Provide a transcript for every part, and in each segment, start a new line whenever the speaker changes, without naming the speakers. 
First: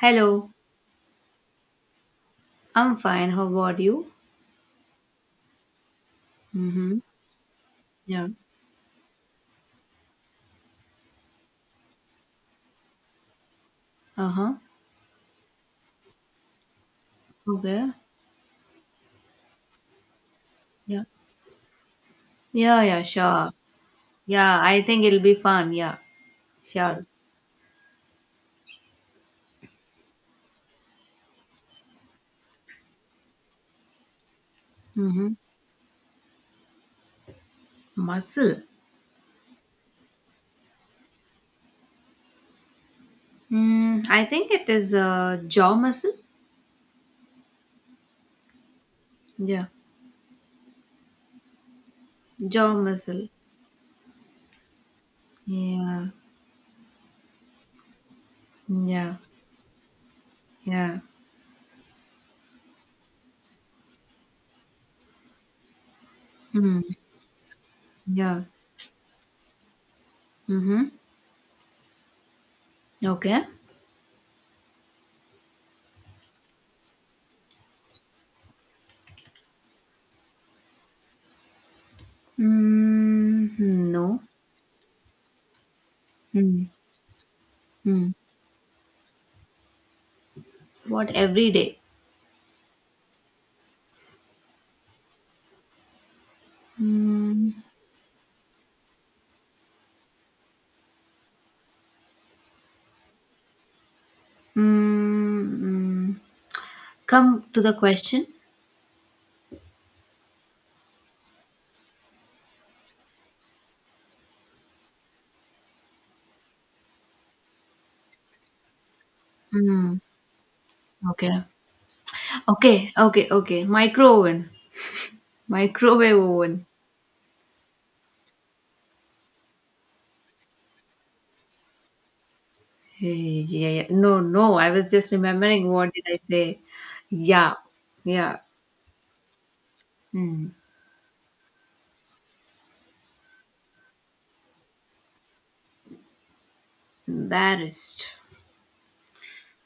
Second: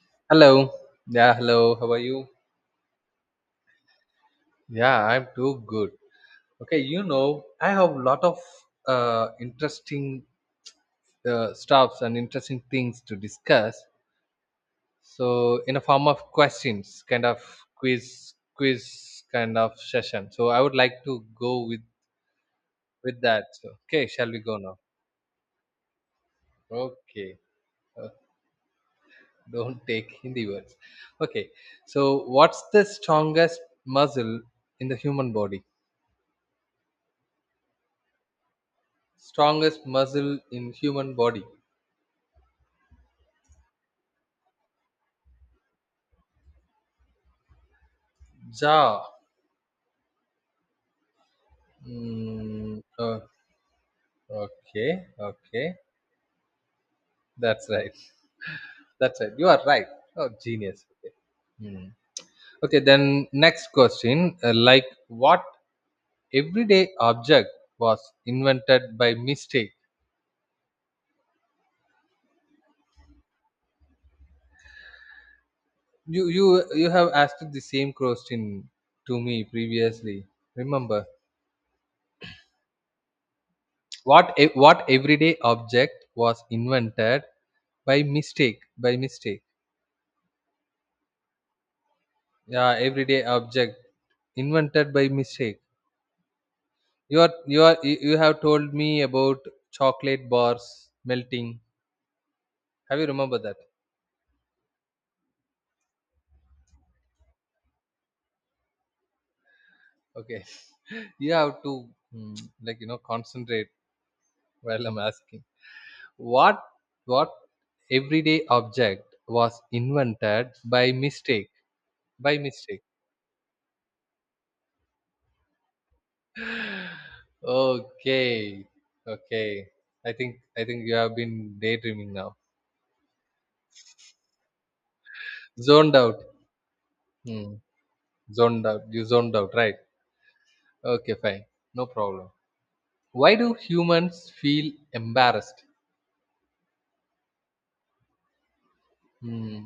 Hello,
Hello. Yeah, hello. How are you?
I'm fine. How about you?
Yeah, I'm too good. Okay,
Mm-hmm.
you know, I have a lot
Yeah.
of interesting stuffs and interesting things to discuss.
Uh-huh.
So, in a form of questions, kind of
Okay.
quiz kind of session. So, I would like
Yeah.
to go with
Yeah, yeah,
with that.
sure.
So, okay, shall we go
Yeah,
now?
I think it'll be fun. Yeah, sure.
Okay, uh, don't take Hindi words. Okay, so what's the strongest muscle in the
Mm-hmm.
human body?
Muscle.
Strongest muscle in human body.
I think it is jaw muscle.
Jaw.
Yeah. Jaw
Mm, uh,
muscle.
okay, okay.
Yeah.
That's right.
Yeah.
That's right. You are right. Oh, genius.
Yeah.
Okay. Hmm. Okay, then next question. Like, what
Mm.
everyday object was
Yeah.
invented by mistake?
Mm-hmm. Okay.
You have asked the same question to me previously. Remember,
No.
what everyday object was
Mm.
invented by
Mm.
mistake? By mistake.
What every day?
Yeah, everyday object invented by mistake. you are
Mm.
you are you you have told me about chocolate bars melting. Have you remember that?
Mm. mm. Come to the question.
Okay. You have to, mm, like, you know, concentrate while I'm asking what what everyday object was
Mm,
invented by
okay.
mistake. By mistake.
Okay, okay, okay. Micro oven. Microwave oven.
Okay, okay. I think you have been daydreaming now.
Yeah, yeah. No, no. I was just remembering what
Zoned
did I
out.
say. Yeah,
Hmm.
yeah.
Zoned out. You zoned out, right?
Hmm.
Okay, fine. No problem. Why do humans feel embarrassed?
Embarrassed.
Hmm.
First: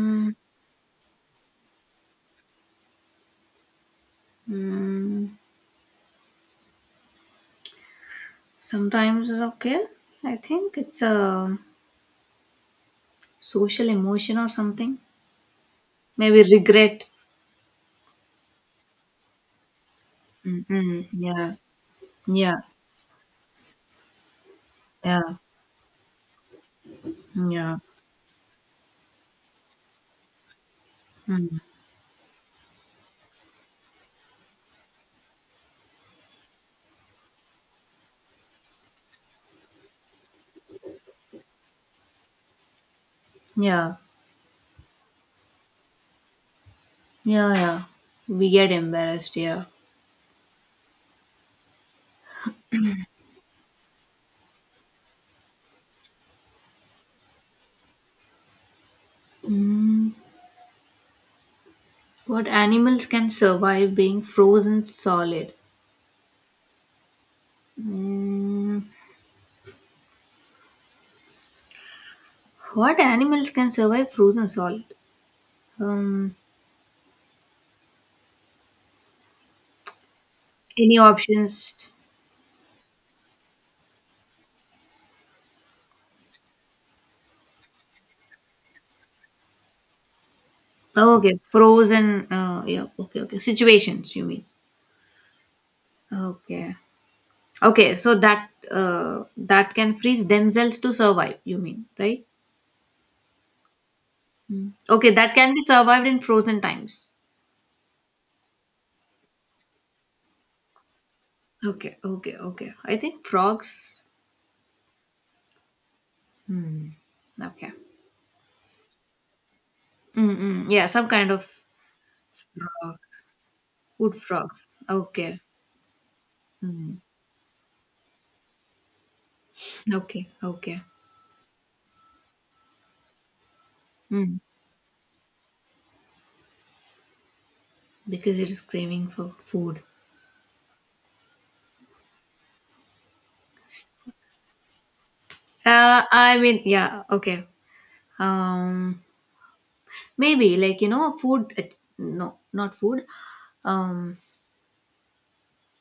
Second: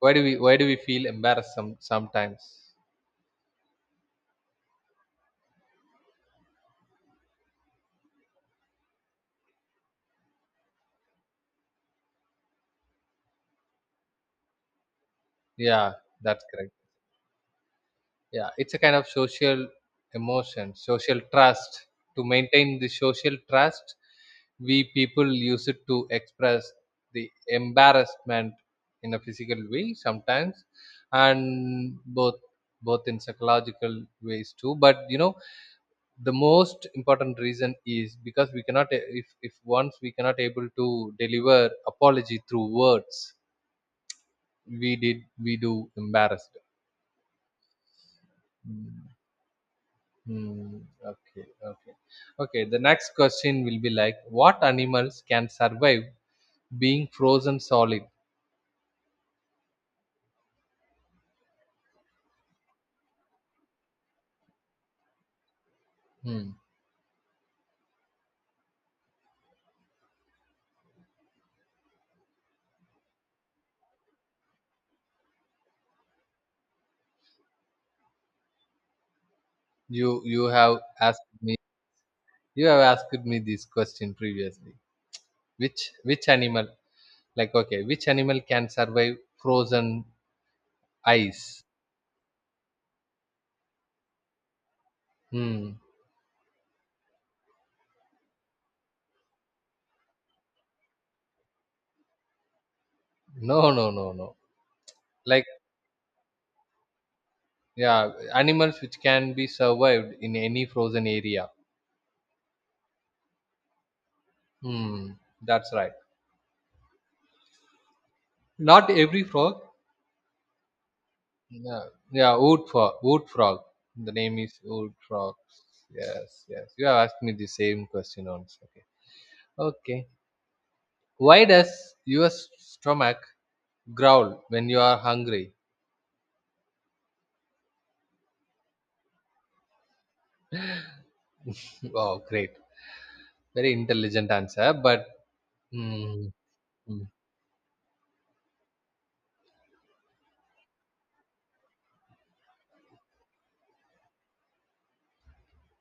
Why do we why do we feel embarrassed sometimes?
hmm. Sometimes it's okay. I think it's a social emotion or something.
Yeah,
Maybe
that's correct.
regret.
Yeah, it's a kind of social emotion,
Mm-hmm.
social
Yeah,
trust. To
yeah,
maintain the social trust, we people
yeah,
use it to express the
yeah.
embarrassment in a physical way sometimes,
Mm.
and both, both in psychological ways too. But you know, the most important reason is because we cannot, if once we cannot able to deliver apology through words,
Yeah.
we do embarrassed.
Yeah, yeah. We get
Hmm.
embarrassed, yeah.
Hmm. Okay, okay, okay, the next question will be like, what animals can survive being frozen solid?
Mm, what animals can survive being frozen solid?
Hmm.
Mm, what animals can survive frozen solid? Um,
You have
any
asked me,
options?
you have asked me this question previously. Which which animal, like, okay, which animal can survive frozen,
Oh, okay,
ice?
frozen. Yeah, okay, okay. Situations, you mean?
Hmm.
Okay, okay. So that can freeze themselves to survive. You mean, right?
No.
Mm. Okay, that
Like,
can be survived in frozen times.
yeah, animals which can be survived in any frozen area.
Okay, okay, okay. I think frogs.
Hmm, that's right.
Hmm. Okay.
Not every frog.
Mm-mm. Yeah, some kind of
Yeah, yeah, wood frog.
frog,
Wood frog. The
wood
name is
frogs.
wood frog.
Okay.
Yes, yes. You
Mm.
have asked me the same question once. Okay. Okay.
Okay. Okay.
Why does your stomach
Mm.
growl when you are hungry?
Because it is craving for food.
Oh, great. Very intelligent answer, but mm,
I mean, yeah.
mm,
Okay. Um, Maybe like you know, food. No, not food. Um,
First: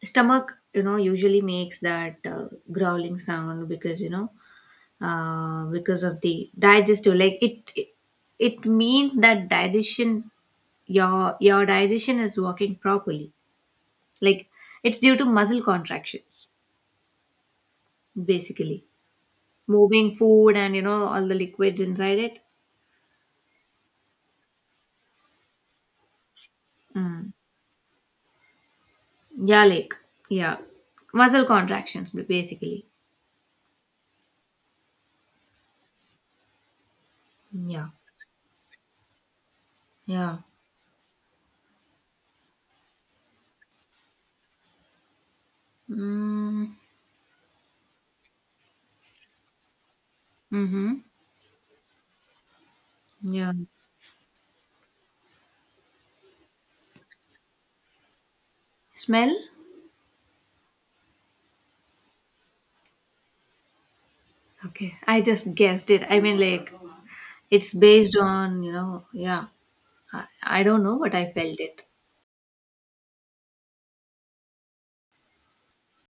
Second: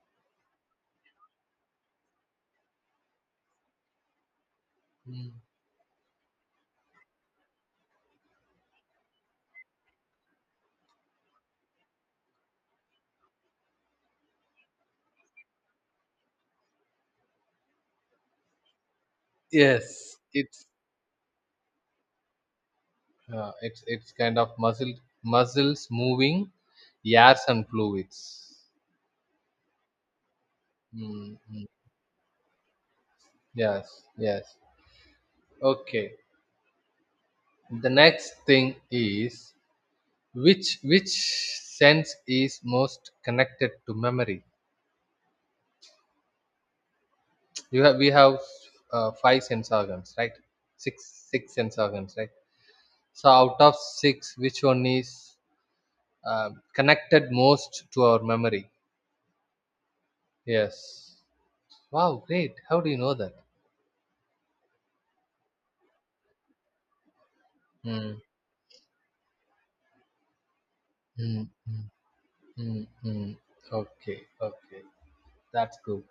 Stomach. You know, usually makes that growling sound because you know,
mm.
because of the digestive. Like it means that digestion. Your digestion is working properly. Like it's due to muscle contractions, basically. Moving
yes,
food
it's,
and you know all the liquids inside it.
It's kind of muscle, muscles moving,
Mm.
airs and fluids.
Yeah, like yeah,
Mm,
muscle
mm.
contractions basically.
Yes, yes. Okay.
Yeah.
The next thing is,
Yeah.
which sense is most connected to memory?
Mm.
You have We have five sense organs, right?
Mm-hmm.
Six sense organs, right? So
Yeah.
out of six, which one is connected most to our memory?
Smell?
Yes. Wow, great. How do you know that?
Okay, I just guessed it. I mean, like it's based
Mm.
on. Yeah, I don't know, but I
Mm.
felt it.
Mm-hmm. Okay, okay, that's good.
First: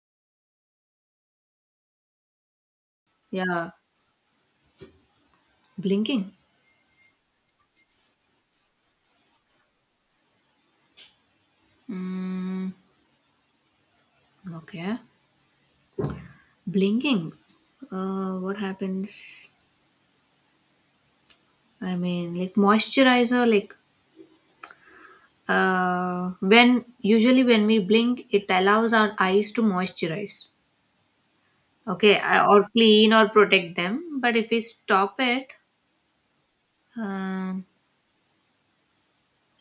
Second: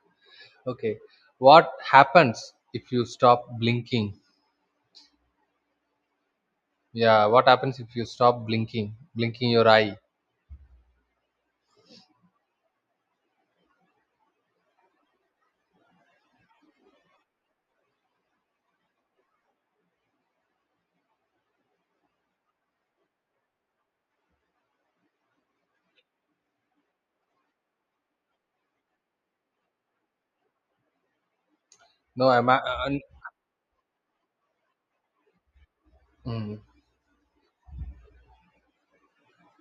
Okay, what happens if you stop
Yeah,
blinking?
blinking.
Yeah, what happens if you stop blinking, blinking your eye?
Mm, okay, blinking. What happens? I mean, like moisturizer, like when usually when we blink, it allows our eyes to moisturize, okay,
No, I'm.
or
N-
clean or protect them. But if we stop it,
mm,
uh,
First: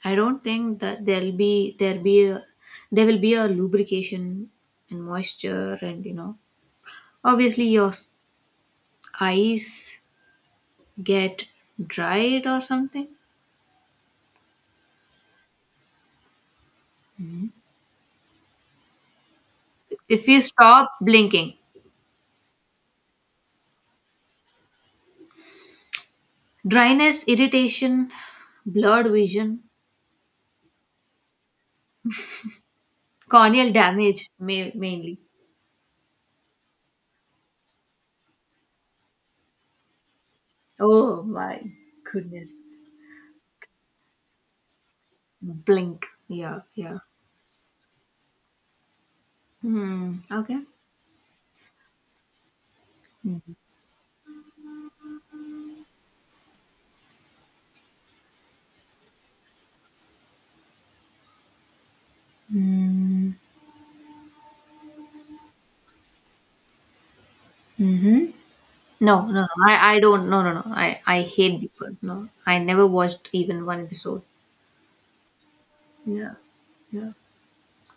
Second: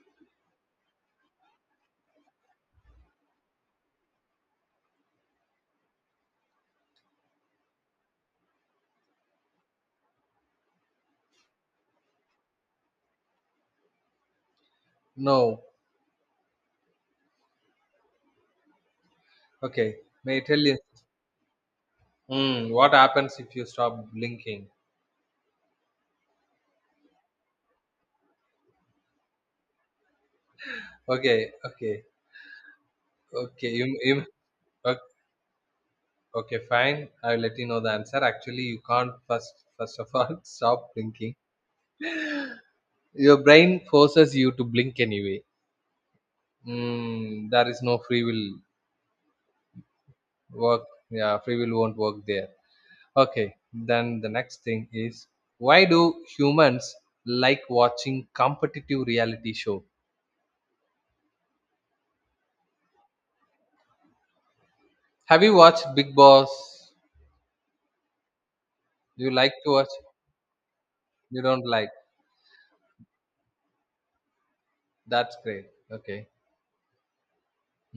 I don't think that there will be a lubrication and moisture, and obviously your eyes get dried or something
no, okay.
if
May I
you
tell you?
stop blinking.
What happens if you stop blinking?
Dryness, irritation, blurred vision,
Okay, okay, okay.
corneal damage,
Okay,
mainly.
okay, fine. I'll let you know the answer. Actually, you can't first. First of all, stop
Oh
blinking.
my goodness.
Your brain forces you to blink anyway.
Blink. Yeah, yeah.
There is no free will
Hmm. Okay.
work. Yeah, free will won't work there.
Mm-hmm.
Okay, then the next thing is, why do humans like watching competitive reality show? Have you watched Big Boss?
Mm-hmm. No,
You
no,
like
no.
to watch?
I don't. No, no, no. I
You
hate
don't like?
people. No, I never watched even one episode.
That's great. Okay.
Yeah, yeah.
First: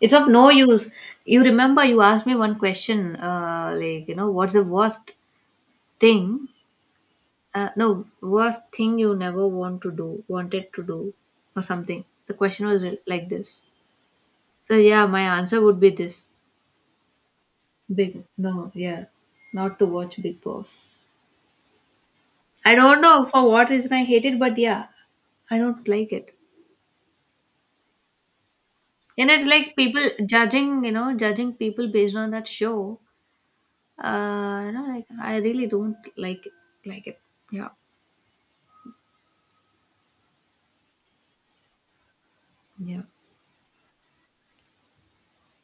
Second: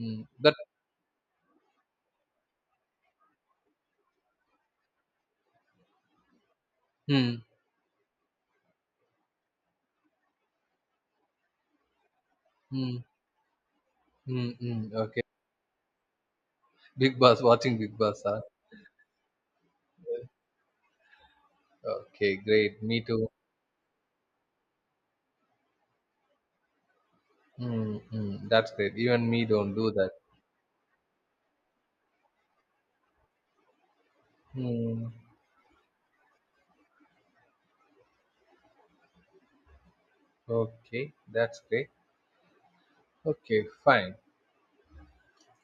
It's of no
that.
use. You remember you asked me one question, like, what's the worst thing?
Hmm.
No, worst thing you never wanted to do, or something. The question was
Hmm.
like this.
Hmm.
So
Hmm.
yeah, my
Okay.
answer would be this.
Big Boss. Watching Big Boss.
Big
Huh?
no, yeah. Not to watch Big Boss.
Okay.
I
Great.
don't
Me
know
too.
for what reason I hate it, but yeah, I don't like it.
Hmm. Hmm. That's great.
And
Even
it's
me
like
don't do
people
that.
judging people based on that show. Like
Hmm.
I really don't like it. Yeah,
Okay. That's great.
Yeah.
Okay, fine.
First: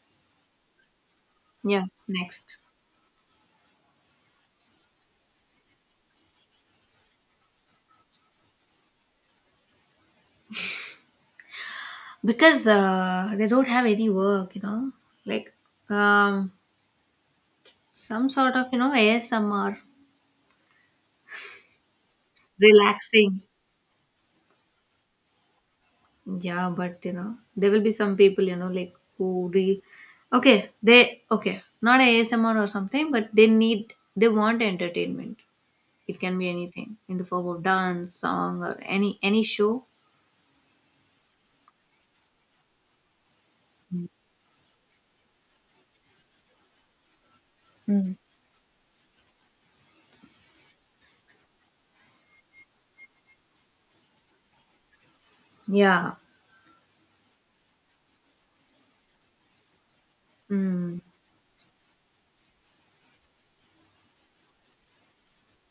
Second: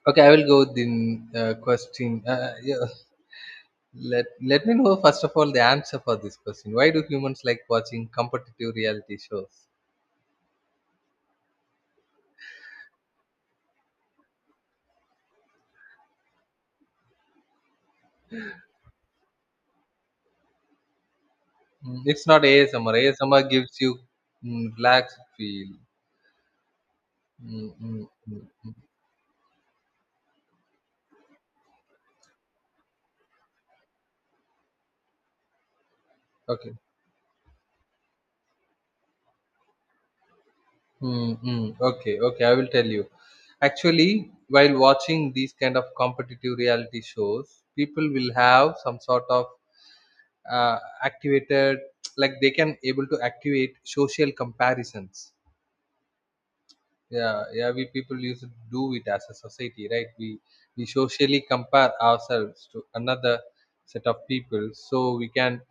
Okay, I will go with the
yeah.
question.
Next,
Yeah. Let me know first of all the answer for this question. Why do humans like watching competitive reality shows?
because they don't have any work, like um, some sort of ASMR
Mm, it's not ASMR.
relaxing.
ASMR gives you, relaxed feel.
Yeah, but there
Mm,
will be
mm,
some people,
mm.
like who re okay, they okay, not ASMR or something, but they want entertainment. It can be
Okay.
anything in the form of dance, song, or any show.
Mm. Okay. Okay. I will tell you. Actually, while watching these kind of competitive reality shows, people
Mm.
will have some sort of activated, like they can able to activate social comparisons.
Yeah.
Yeah, yeah, we people used to do it as a society, right? We
Mm.
socially compare ourselves to another set of people, so we can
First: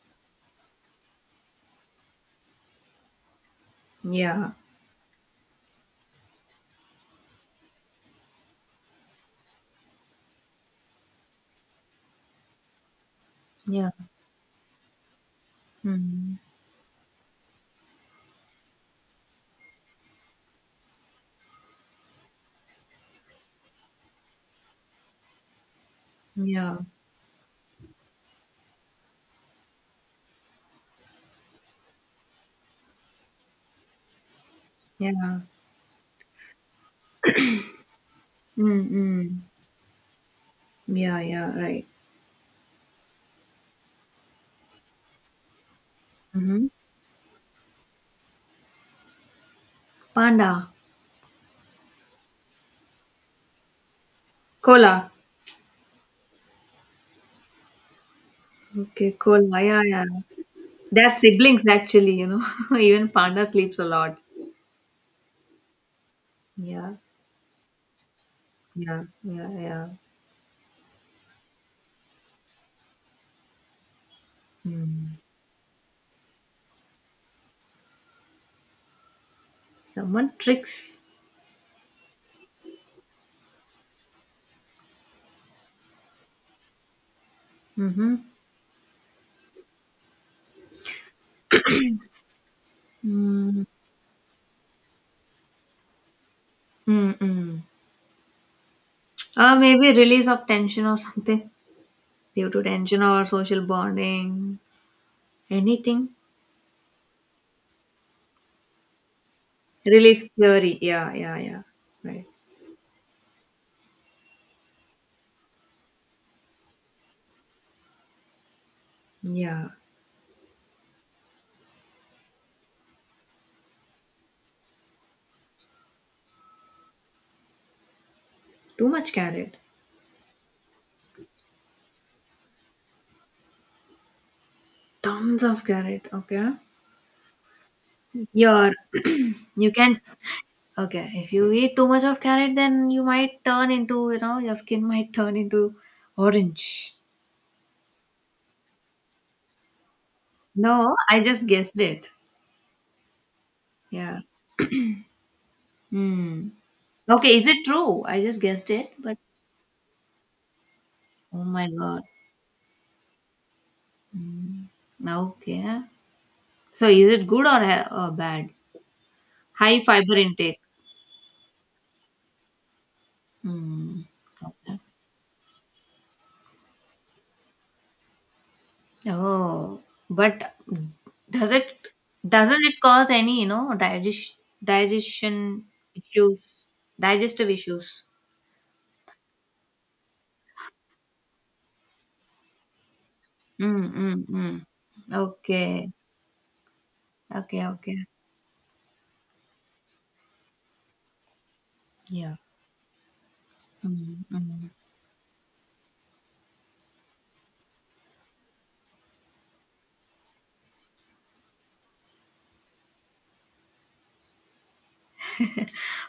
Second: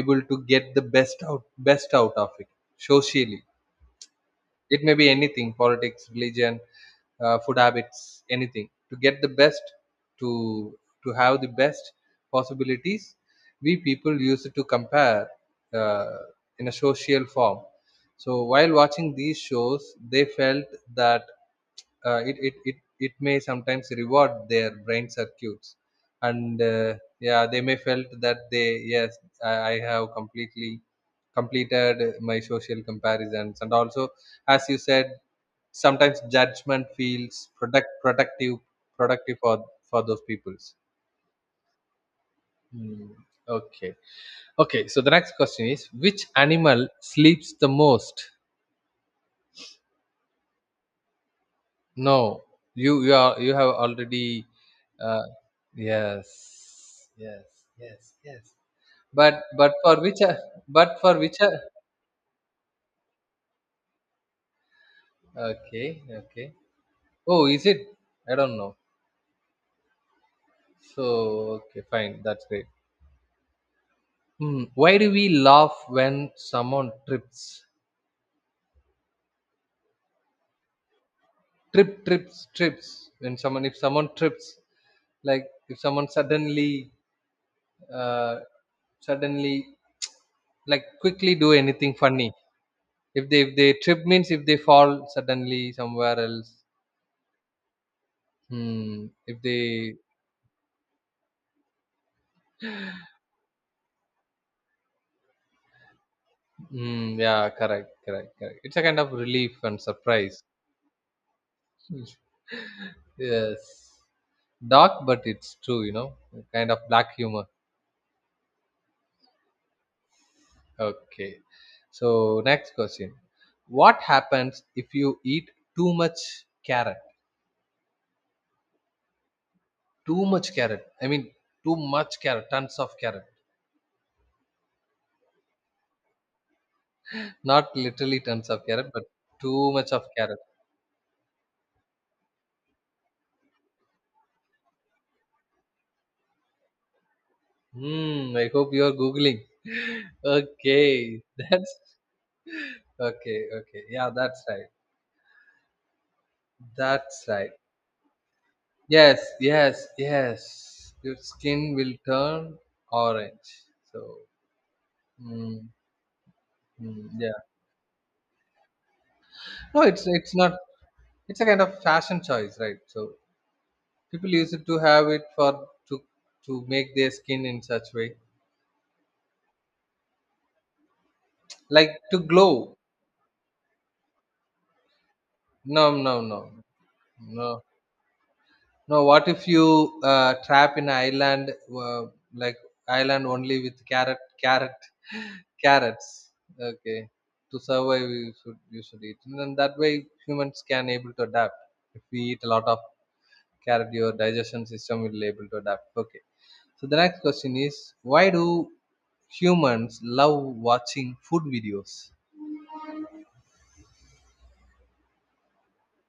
able to get the best out of it socially.
Yeah.
It may be anything, politics, religion, food habits, anything. To get the best, to to have the best possibilities, we
Yeah.
people use it to compare uh,
Mm.
in a social form. So while watching these shows, they felt that, it may sometimes reward their brain circuits, and
Yeah.
yeah, they may felt that they, yes, I have completely completed my social comparisons, and also, as you said,
Yeah.
sometimes judgment feels productive,
Mm. mm.
productive for those peoples.
Yeah. Yeah. Right.
Hmm. Okay. Okay. So the next question is, which
Mm-hmm.
animal sleeps the most?
Panda.
No, you have already,
Cola.
uh, yes, yes, yes, yes.
Okay. Cola.
But
Yeah.
for
Yeah.
which, but
They're
for which
siblings, actually. You know, even panda sleeps a lot.
okay, okay.
Yeah,
Oh, is it? I don't know.
yeah, yeah, yeah.
So okay, fine. That's great. Hmm. Why do
Mm.
we laugh when someone trips?
Someone tricks.
Trips. When someone, if someone trips, like if someone suddenly,
Mm-hmm.
uh, suddenly like quickly do anything funny. If they, if
Mm.
they trip means if they fall suddenly somewhere else.
Mm-mm.
Hmm. If
Or maybe
they,
release of tension or something due to tension or social bonding. Anything.
hmm, yeah, correct, correct, correct. It's a kind of relief and
Relief
surprise.
theory. Yeah, yeah, yeah. Right.
Yes. Dark, but it's true, you know, kind of black humor.
Yeah.
Okay. So next question. What happens if you eat too much carrot?
Too much carrot.
Too much carrot. I mean too much carrot, tons of carrot.
Tons of carrot. Okay.
Not literally tons of
Your
carrot, but too
you
much
can
of carrot.
okay. If you eat too much of carrot, then you might turn into you know your skin might turn into orange.
Hmm. I hope you are googling.
No, I
Okay.
just guessed
That's
it.
okay. Okay. Yeah.
Yeah.
That's right.
Hmm.
That's
Okay, is
right.
it true? I just guessed it, but
Yes. Yes. Yes. Your
oh my
skin will
god.
turn orange. So. Mm,
Okay. So is it
yeah.
good or bad? High
No.
fiber
It's not.
intake.
It's a kind of fashion choice, right? So
Hmm.
people use it to
Okay.
have it for to make their skin in such way,
Oh, but does it
like to
doesn't
glow.
it cause any digestion
No. No. No.
issues, digestive
No.
issues?
No, what if you trap in an island, like island only with
Mm, mm,
carrot,
mm.
carrot,
Okay.
carrots? Okay, to
Okay, okay.
survive, you should eat, and then that way humans can able to adapt. If we
Yeah.
eat a lot of carrot, your
Mm,
digestion
mm.
system will able to adapt. Okay, so the next question is, why do humans love watching food videos?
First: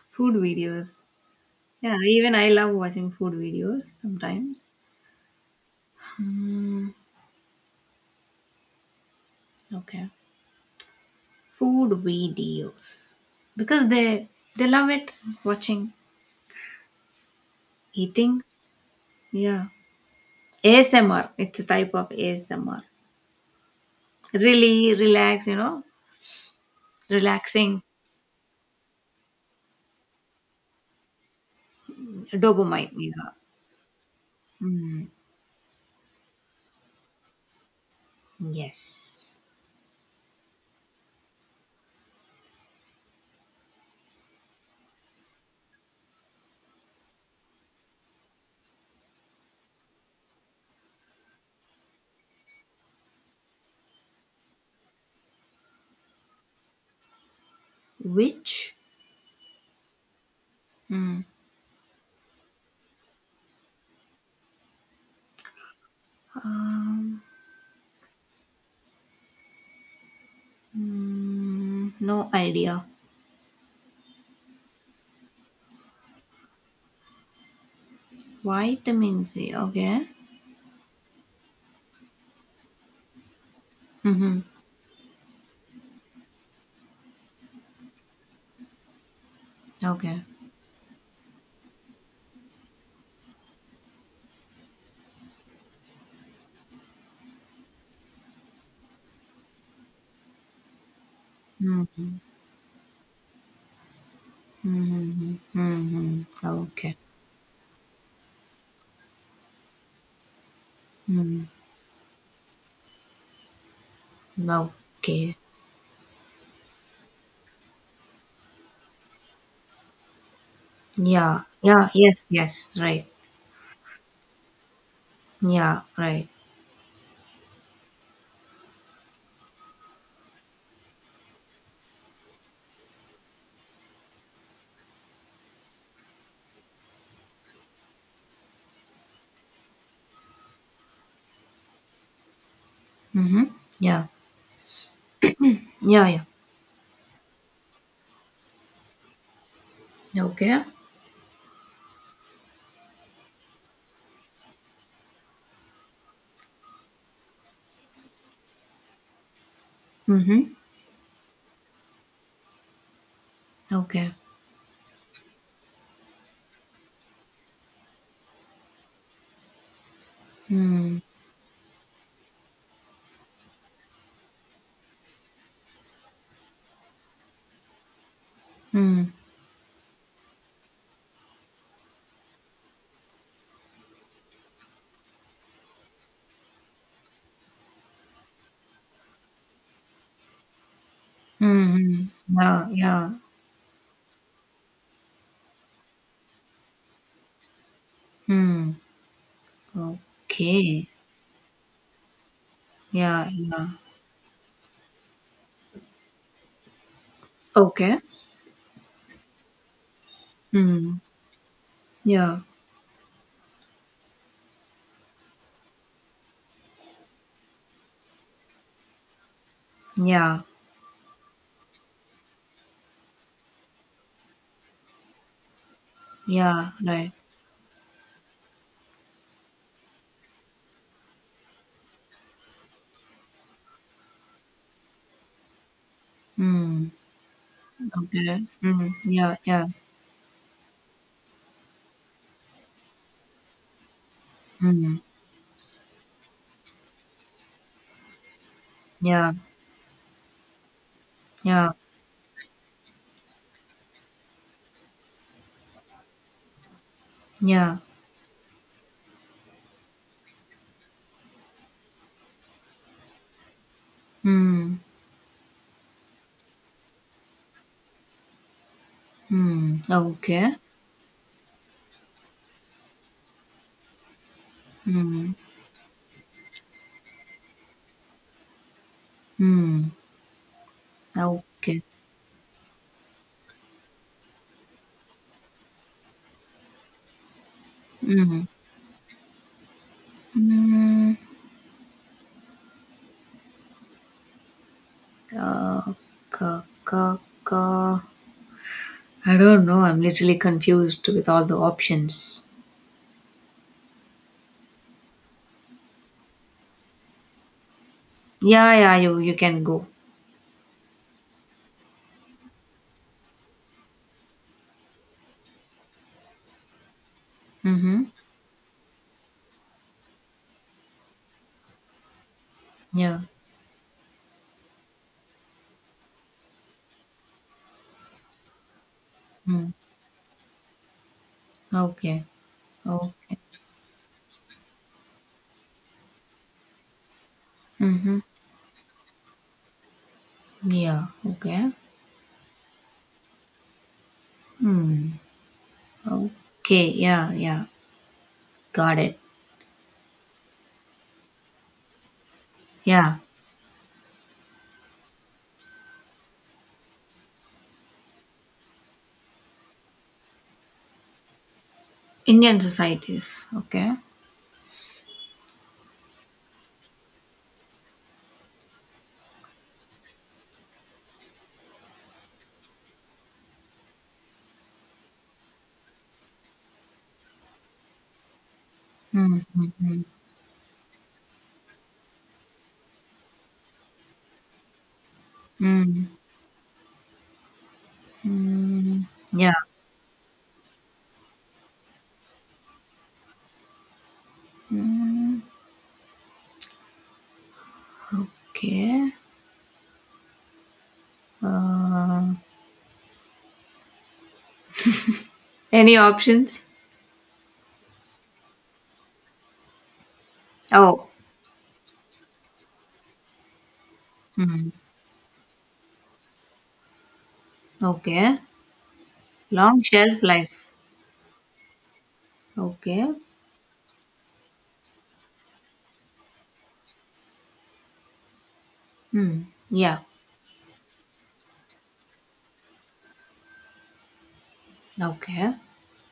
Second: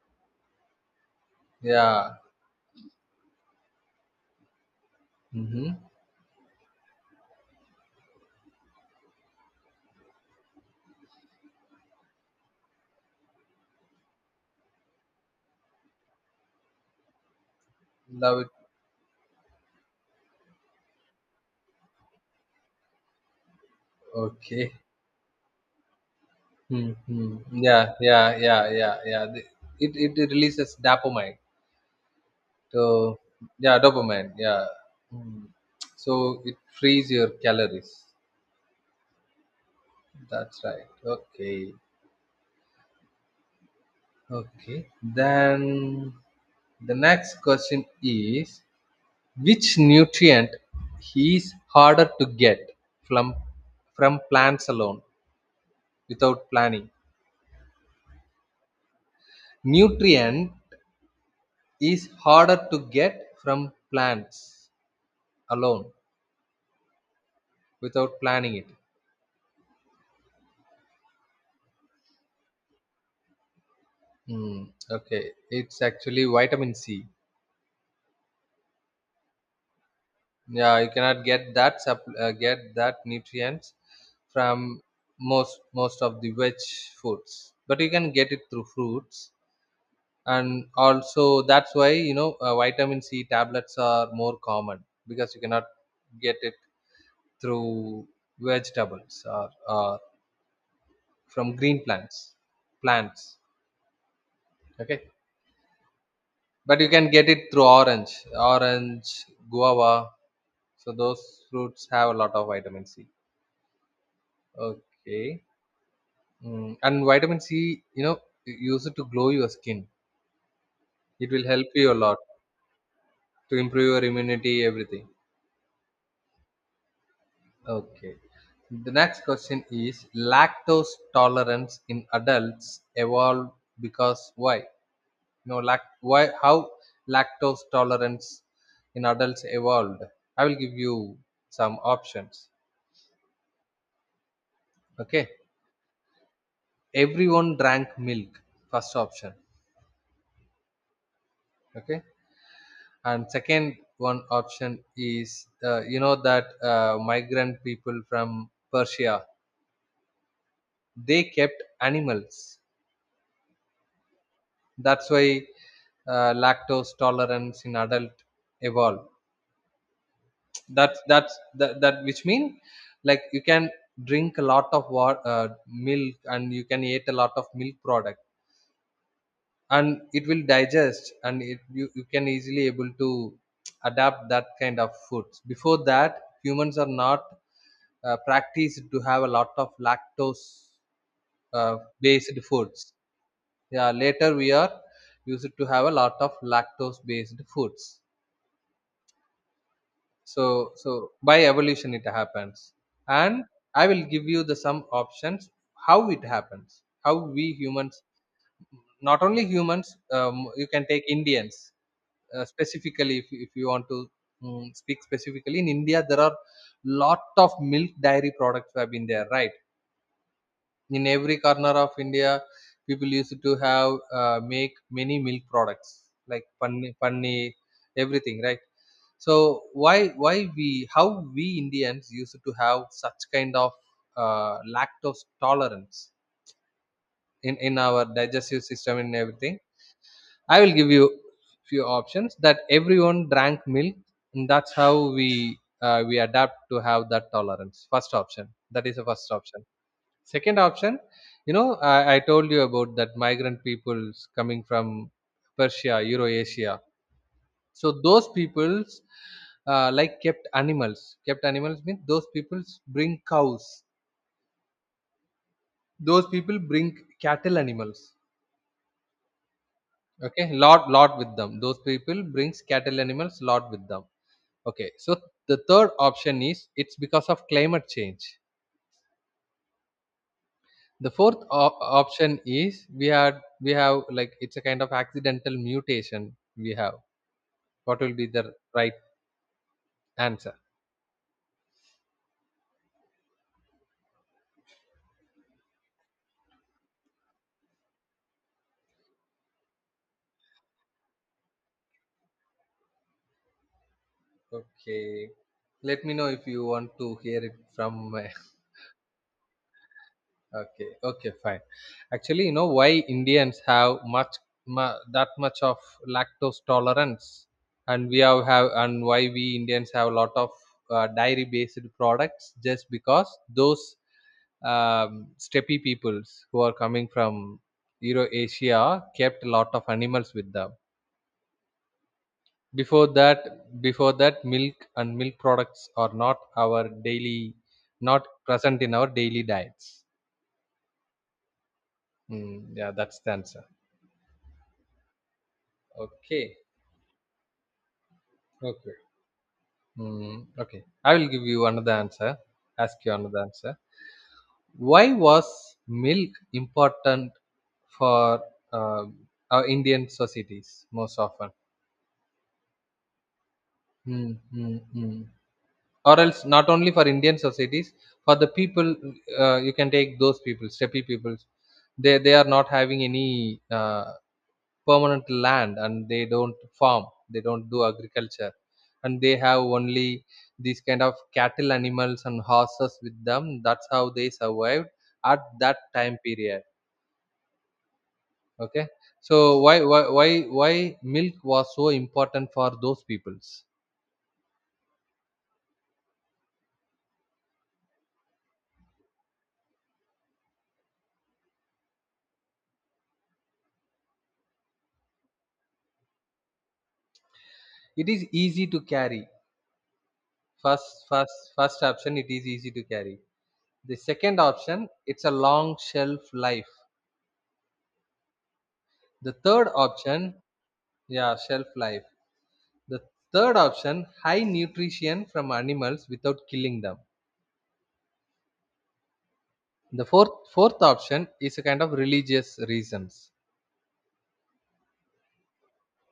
Food videos. Yeah,
Yeah,
even I love watching food videos sometimes.
mm-hmm.
Mm, okay. Food videos because they love it watching
Love
eating.
it.
Yeah, ASMR. It's a type of ASMR.
Okay,
Really relax,
mhm, mhm.
relaxing
It releases dopamine. So
dopamine. Yeah.
yeah, dopamine. Yeah.
Mm,
Mm. So it frees your calories.
yes.
That's right. Okay. Okay. Then the next question is, which nutrient is harder to get from from plants alone without planning?
Which
Nutrient
Mm.
is harder to get from plants alone
um,
without planning it.
no idea.
Okay, it's actually vitamin C.
Vitamin C. Okay.
Yeah, you cannot get that get that nutrients
Mm-hmm.
from most of the veg foods, but you can get it through fruits.
Okay.
And also that's why you know vitamin C tablets are more common because you cannot get it through vegetables, or from green
Mm-hmm.
plants, plants. Okay,
Mhm, mhm.
but you
Okay.
can get it through orange, orange, guava. So those
Mm,
fruits have a lot of vitamin C.
okay.
Okay. Mm. And vitamin C, you know, use it to glow your skin. It
Yeah.
will help
Yeah.
you a lot
Yes. Yes. Right.
to improve your immunity, everything.
Yeah. Right.
Okay. The next question is, lactose tolerance in adults evolved because why? You know, lact why how lactose tolerance in adults evolved? I will give you some options.
Mm-hmm. Yeah.
Okay.
Yeah. Yeah.
Everyone drank milk. First option.
Okay.
Okay, and second one option is, you know that migrant people from Persia,
Mm-hmm.
they kept animals,
Okay.
that's why lactose tolerance in adult evolved.
Mm.
That, which mean, like, you can drink a lot of water, milk, and you can eat a lot of milk product,
Mm.
and it will digest, and you can easily able to adapt that kind of foods. Before that humans are not practiced to have a lot of lactose
Mm.
based
Yeah.
foods.
Yeah.
Yeah, later we are used to have a lot of lactose based foods.
Mm.
So
Okay.
so by evolution it happens.
Yeah.
And
Yeah.
I will give you the some options, how it happens, how we
Okay.
humans, not only humans, you can
Mm.
take Indians,
Yeah.
specifically, if you want to, speak specifically, in India there are lot of milk dairy products have been there, right?
Yeah.
In every corner of India, people used to have, make many milk products like
Yeah.
paneer,
Right.
paneer, everything, right? So why we, how we Indians used to have such kind of lactose tolerance
Mm.
in our
Okay.
digestive
Mm.
system and
Yeah.
everything?
Yeah.
I will give you few options, that everyone drank milk, and that's how
Mm.
we adapt to have that tolerance. First option, that is the first
Yeah.
option. Second option, you
Yeah.
know, I told you about that migrant peoples coming from Persia, Eurasia.
Yeah.
So those peoples like kept animals. Kept animals means those peoples bring cows.
Mm.
Those people bring cattle animals.
Hmm.
Okay,
Okay.
lot with them. Those people brings cattle animals lot with them. Okay, so
Hmm.
the third option is it's because of climate change.
Hmm.
The fourth
Okay.
option is we have, like, it's a kind of accidental mutation we have. What will be
Hmm.
the right answer?
Hmm. uh, ka, ka, ka. I don't know. I'm literally confused with all the options.
Okay, let me know if you want to hear it from my
Yeah, yeah, you can go.
okay, okay, fine. Actually, you know why Indians have much that much of lactose tolerance, and
Mm-hmm.
we have, and why we Indians have a lot of dairy based products, just
Yeah.
because those steppe peoples who are coming from Euro Asia kept a
Hmm.
lot of animals with them.
Okay.
before
Okay.
that before that milk and milk products are not, our daily
Mm-hmm.
not present in our daily diets.
Yeah. Okay.
Mm, yeah, that's the answer.
Hmm.
Okay,
Okay. Yeah, yeah.
okay.
Got it.
Mm, okay, I will give you another answer ask you
Yeah.
another answer. Why was milk important for uh, our Indian societies most often?
Indian societies. Okay.
Mm, mm, mm. Or else, not only for Indian societies, for the people, you can take those people, steppe peoples. They are not having any uh, permanent land, and they don't farm, they don't do agriculture, and they have
Mm-hmm.
only these kind of cattle animals and horses with them. That's how they survived at that
Mm-hmm.
time period. Okay,
Mm-hmm.
so
Yeah.
why why why, why milk was so important for those peoples?
Mm, okay. Uh, any options?
It is easy to carry. First,
Oh,
first, first option, it is easy to carry. The second
hmm.
option, it's a long shelf life.
Okay.
The third
Long shelf
option,
life.
yeah, shelf life. The
Okay.
third option, high nutrition from animals without killing them.
Hmm. Yeah.
The fourth option is a kind of religious reasons.
Okay.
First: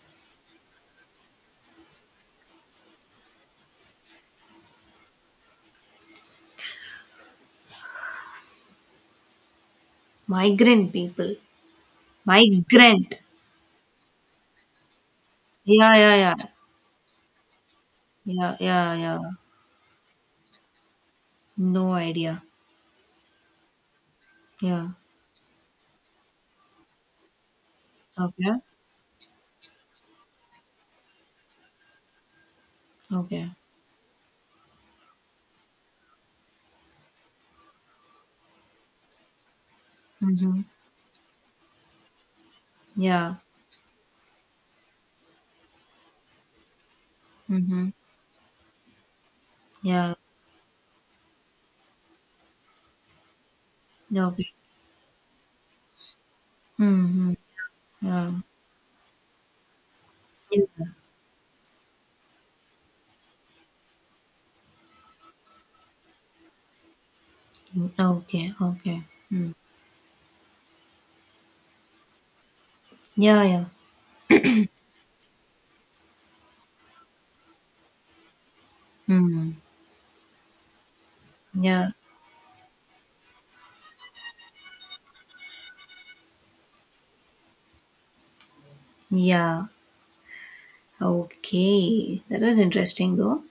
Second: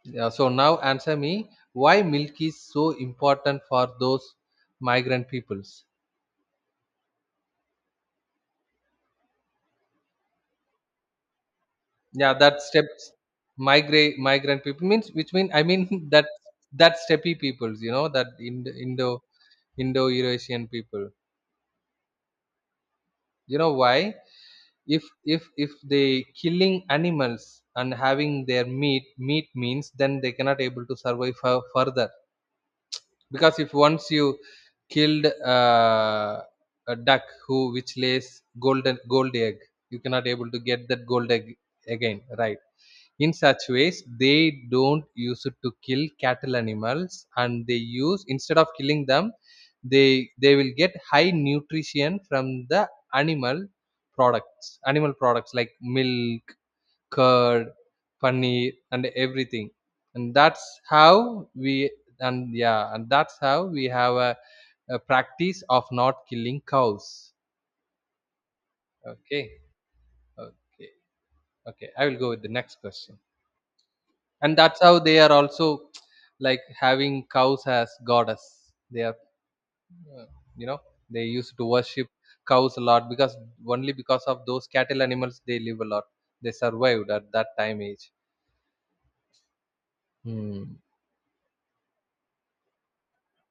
Yeah, so now answer me, why milk is so important for those migrant peoples?
Migrant people.
Yeah, that steps,
Migrant.
migrate migrant people means, which mean I mean,
Yeah, yeah,
that
yeah.
that steppy peoples, you know, that
Yeah,
Indo
yeah, yeah.
Eurasian people.
No idea.
You know why?
Yeah.
If they killing animals and having
Okay.
their meat means, then they cannot able to survive further.
Okay.
Because if once you killed, uh, a duck who which lays gold egg, you cannot able to
Mm-hmm.
get that gold egg again, right? In
Yeah.
such ways, they don't use it to kill cattle animals, and they
Mm-hmm.
use instead of killing them, they
Yeah.
they will get high nutrition from the animal
Okay.
animal products like milk,
Mm-hmm.
curd,
Yeah.
paneer and everything. and that's
yeah.
how we and yeah, and that's how we have a practice of not killing cows.
Okay. Okay. Mm.
Okay, okay, okay, I will go with the next question.
Yeah, yeah.
And that's how they are also, like, having cows as goddess. They are,
Mm.
uh, you know, they used to
Yeah.
worship cows a lot, because only because of those cattle animals, they live a lot, they survived at that time age.
Yeah.
Hmm.
Okay. That was interesting though.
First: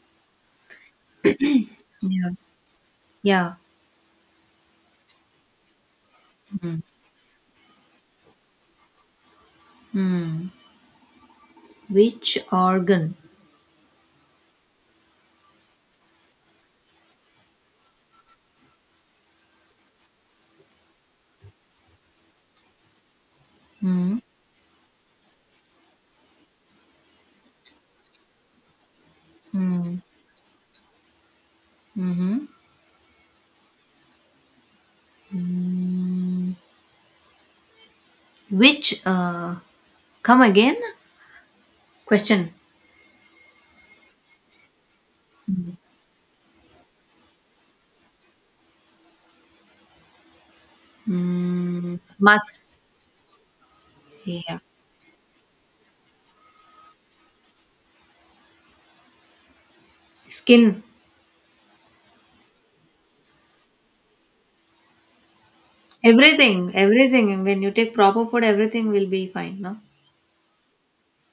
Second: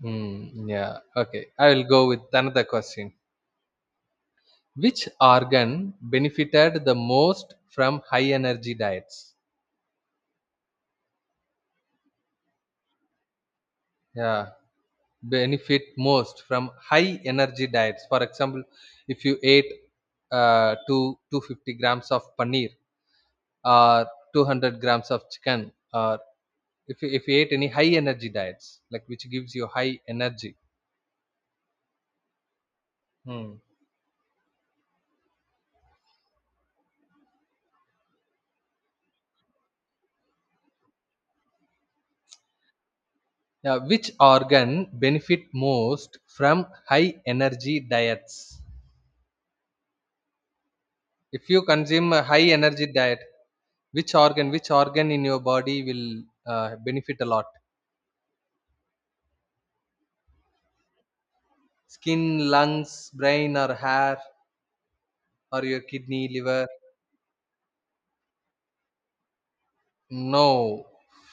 Hmm. Yeah. Okay, I will go with
Yeah.
another question.
Yeah.
Which organ
Hmm.
benefited the most from high energy diets?
Hmm. Which organ?
Yeah, benefit most from high energy diets. For example, if you ate 2 250 grams of paneer or
Hmm.
200 grams of chicken, or if you ate any high energy diets, like, which gives you
Hmm.
high energy.
Mm-hmm.
Hmm.
Hmm. Which come again? Question.
Now, which organ benefit most from high energy diets? If you
Hmm.
consume a high
Must.
energy diet,
Yeah.
which organ in your body will benefit a lot?
Skin.
Skin, lungs, brain or hair, or your kidney, liver?
Everything. Everything. When you take proper food, everything will be fine, no?
No,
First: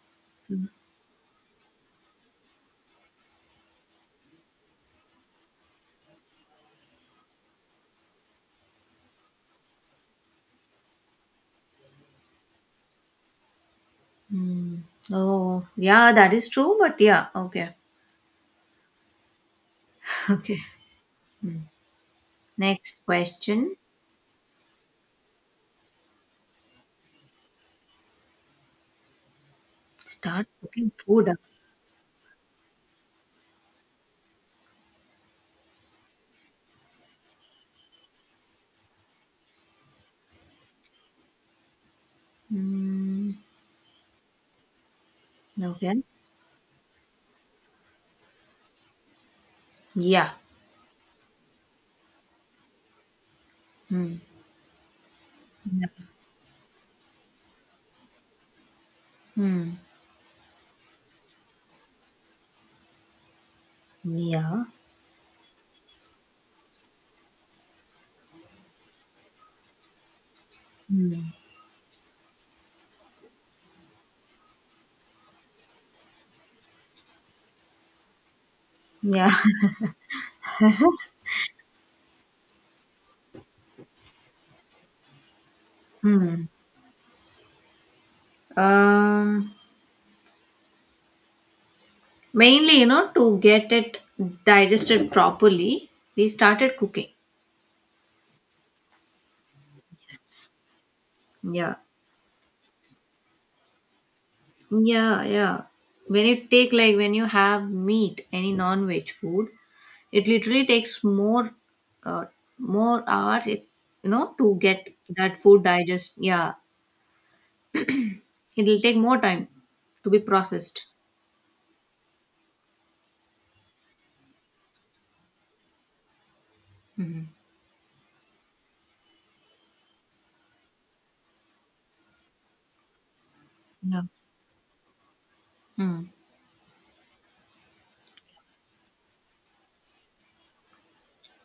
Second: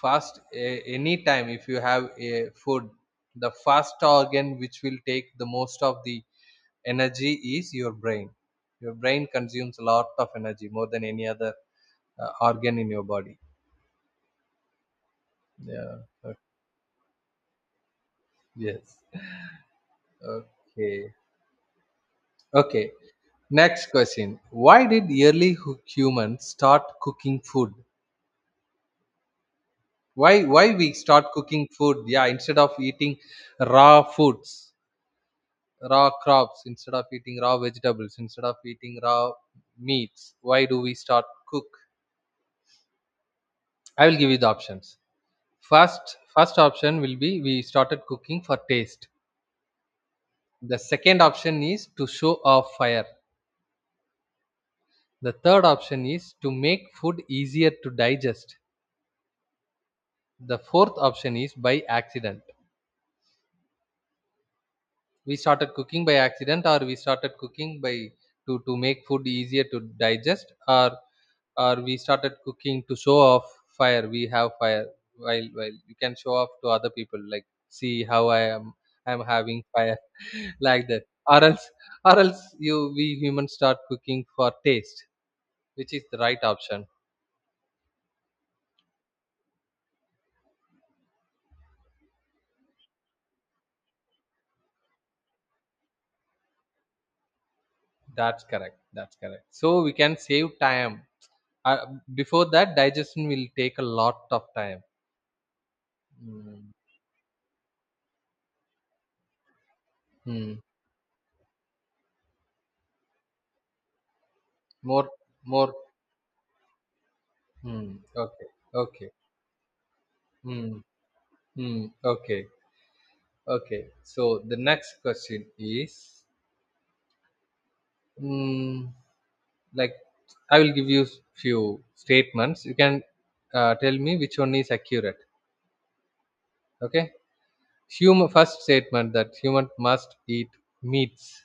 any time if you have a food, the first organ which will take the most of the energy is your brain. Your brain consumes a lot of energy, more than any other organ in your body.
Hmm. Oh,
Yeah.
yeah, that
Okay.
is true, but yeah, okay.
Yes.
Okay.
okay
Hmm.
okay.
Next question.
Next question: why did early humans start cooking food? why
Start
why we
cooking food.
start
Ah.
cooking food? Yeah, instead of eating raw foods, raw crops, instead of eating raw vegetables, instead of eating raw meats, why do we start cook?
Mm,
I will give you the options.
okay.
First option will be we started cooking for taste.
Yeah.
The second option is to show off fire.
Hmm.
The third
Yeah.
option is to make food easier to digest.
Hmm.
The fourth option is by accident.
Yeah.
We started cooking by accident, or we started cooking by to make food easier to digest, or
Mm.
we started cooking to show off fire. We have fire. While you can show off to other people, like, see how I am, I'm
Yeah.
having fire like that, or else or else you we humans start cooking for taste. Which is the
Hmm.
right option?
Um, Mainly, you know, to get it digested properly, we started cooking.
That's correct, so we can save time.
Yeah.
uh, Before that, digestion will take a lot of time.
Yeah, yeah. When you take
Mm.
like when you have meat, any non-veg food, it
Hmm.
literally takes uh, more hours, it, you know, to get
More,
that food
more.
digest. Yeah.
Hmm. Okay.
It'll take
Okay.
more time to be
Hmm.
processed.
Hmm. Okay. Okay. So the next question is,
Hmm.
hmm, like, I will give you few statements. You can tell
Yeah.
me which one is accurate.
Mm.
Okay. Human, first statement, that human must eat meats.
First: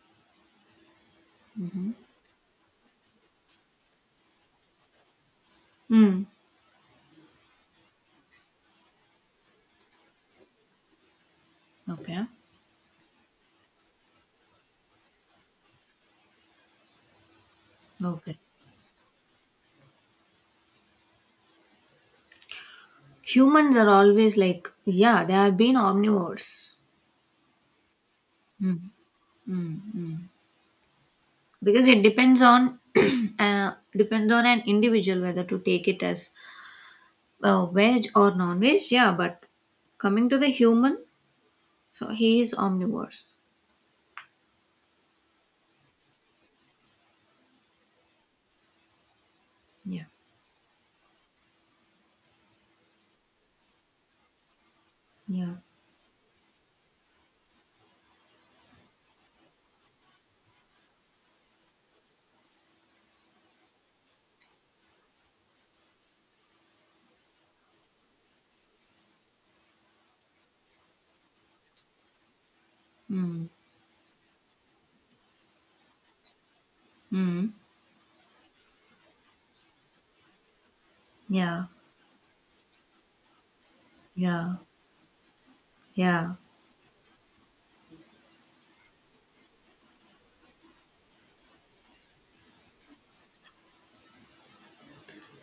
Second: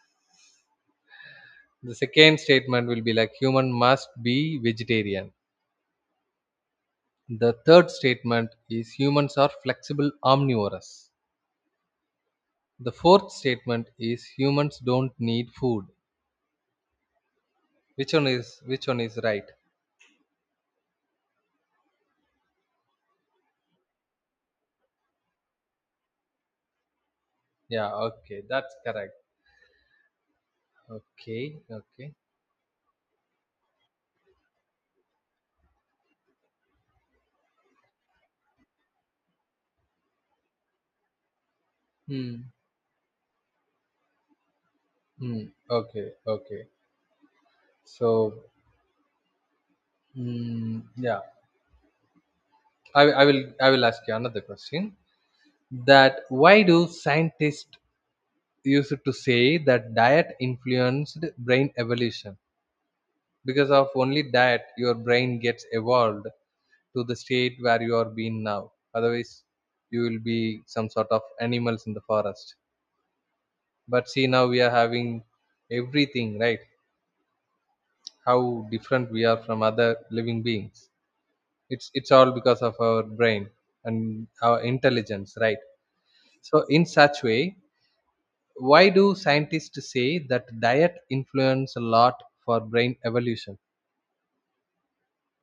The second statement will be like human must be vegetarian.
Mm.
The third statement is humans are flexible omnivorous.
Okay.
The fourth statement is humans don't need food.
Okay.
Which one is right?
Humans are always like, yeah, they have been omnivores.
Yeah, okay, that's
Mm.
correct.
Mm. Mm.
Okay,
Because it
okay.
depends on depends on an individual whether to take it as veg or non-veg. Yeah, but coming to the human, so he
Hmm.
is omnivores.
Hmm. Okay, okay. So,
Yeah.
mm, yeah, I will ask you another question.
Yeah.
That why do scientists used to say that diet influenced brain evolution? Because of only that your brain gets evolved to the state where you are being now, otherwise you will be some sort of animals in the forest.
Mm.
But see, now we are having everything, right?
Mm.
How different we are from other living beings.
Yeah,
It's all because of our brain and
Yeah.
our intelligence, right?
yeah.
So in such way, why do scientists say that diet influence a lot for brain evolution?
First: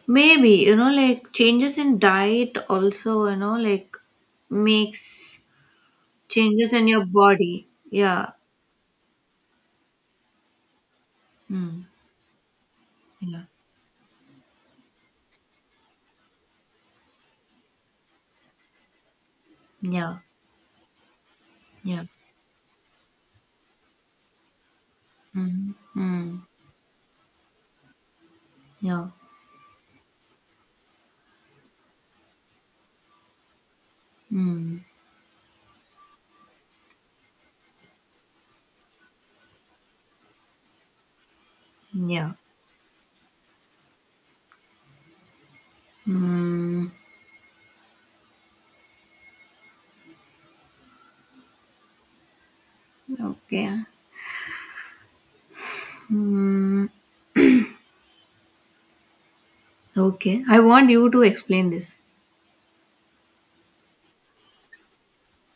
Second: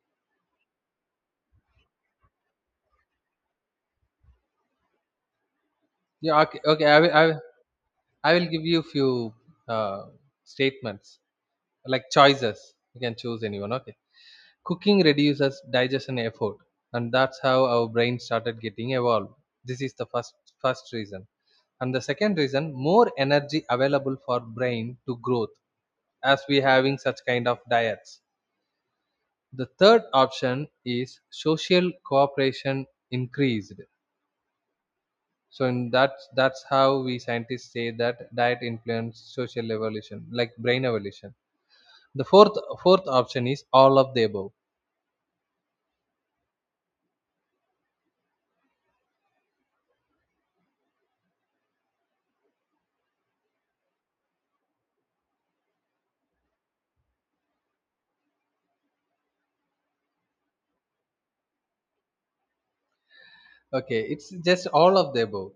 Maybe, you know, like changes in diet also, you know, like makes
Yeah, okay,
changes
okay,
in your body. Yeah.
I will give you few uh, statements,
Mm.
like, choices. You can choose
Yeah.
anyone. Okay. Cooking reduces digestion effort, and that's how our brain started getting evolved. This is the
Yeah.
first reason. And the
Yeah.
second reason, more energy available for brain to growth,
Mm.
as
Mm.
we having such kind of diets.
Yeah.
The third option is social cooperation increased.
Mm.
So in that's how we scientists say that diet influence social evolution, like brain evolution. The
Yeah.
fourth option is all of the above.
Mm. Okay. Mm. Okay. I want you to explain this.
Okay, it's just all of the above.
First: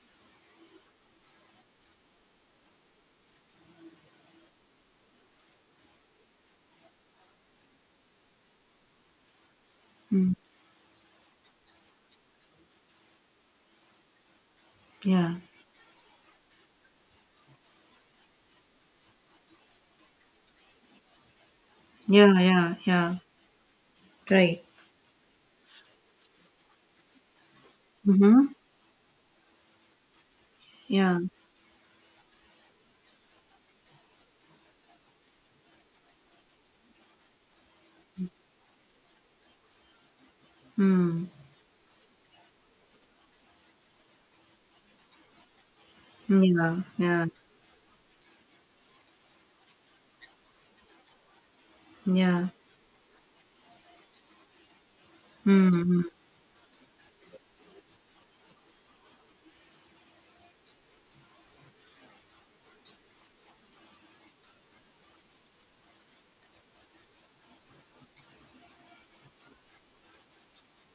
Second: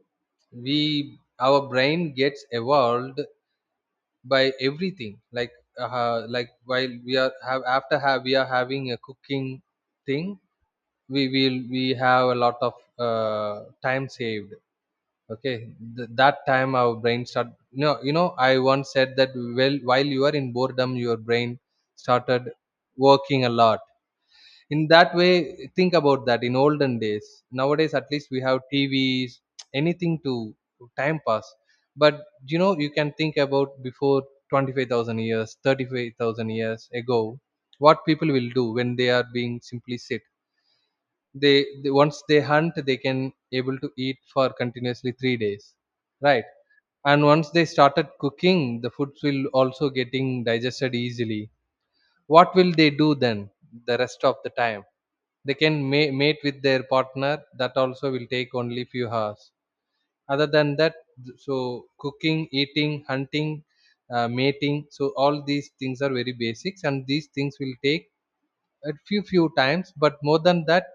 We our brain gets evolved by everything. Like, like while we are have after have we are having a cooking thing,
Mm.
we have a lot of time saved.
Yeah.
Okay, that time our brain start. No, you know, I once said that, well, while you are in boredom, your brain
Yeah.
started
Yeah. Yeah.
working a lot.
Right.
In that way, think about that in olden days, nowadays at least we
Mm-hmm.
have TVs, anything to
Yeah.
time pass. But you know, you can think about, before 25,000 years, 35,000 years ago, what people will do when they are being simply sit.
Mm.
They once they hunt, they can able to eat for continuously 3 days, right?
Yeah.
And
Yeah.
once they started cooking, the foods will also getting digested easily.
Yeah.
What will they do then the rest of the time? They can
Mm.
mate with their partner. That also will take only few hours. Other than that, so cooking, eating, hunting, mating, so all these things are very basics, and these things will take a few times, but more than that,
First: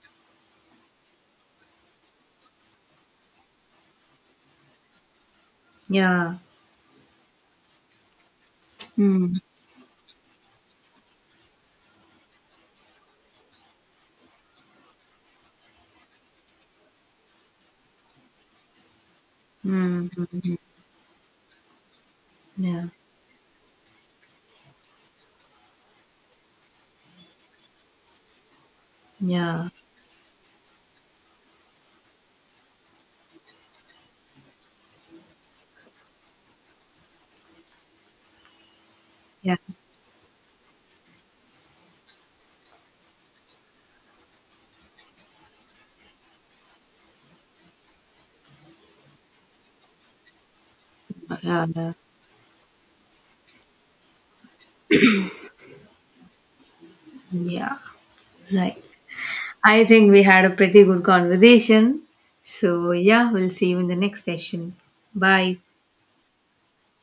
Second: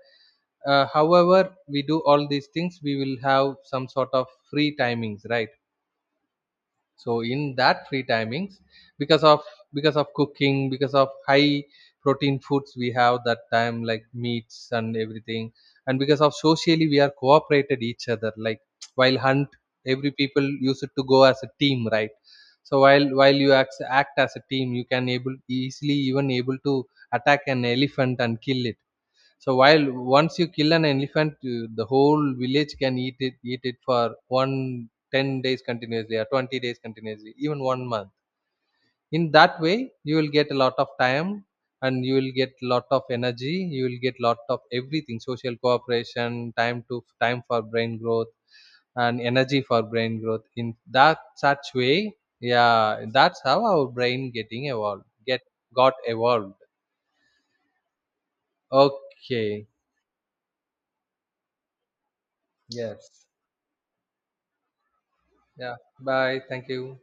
however we do all these things, we will have some sort of free timings, right?
Yeah.
So in that free timings, because
Mm.
of because of cooking, because of high protein foods, we have that time, like meats and everything. And because of socially we are cooperated each other, like while hunt,
Mhm,
every people
mhm.
used to go as a team, right? So
Yeah,
while you act as a team, you can able easily, even able to attack an elephant and kill it. So
yeah,
while once you kill an elephant, the whole village can eat it for one 10 days continuously or 20 days continuously, even one month. In
yeah,
that way, you will get a lot of time and you will get lot of energy. You will get lot of everything: social cooperation, time to time for brain growth, and energy for brain growth. In that
yeah,
such
yeah.
way, yeah, that's how our brain getting evolved, get got evolved.
Yeah, right.
Okay.
I think we had a pretty good conversation. So,
Yes.
yeah, we'll see you in the next session. Bye.
Yeah. Bye. Thank you.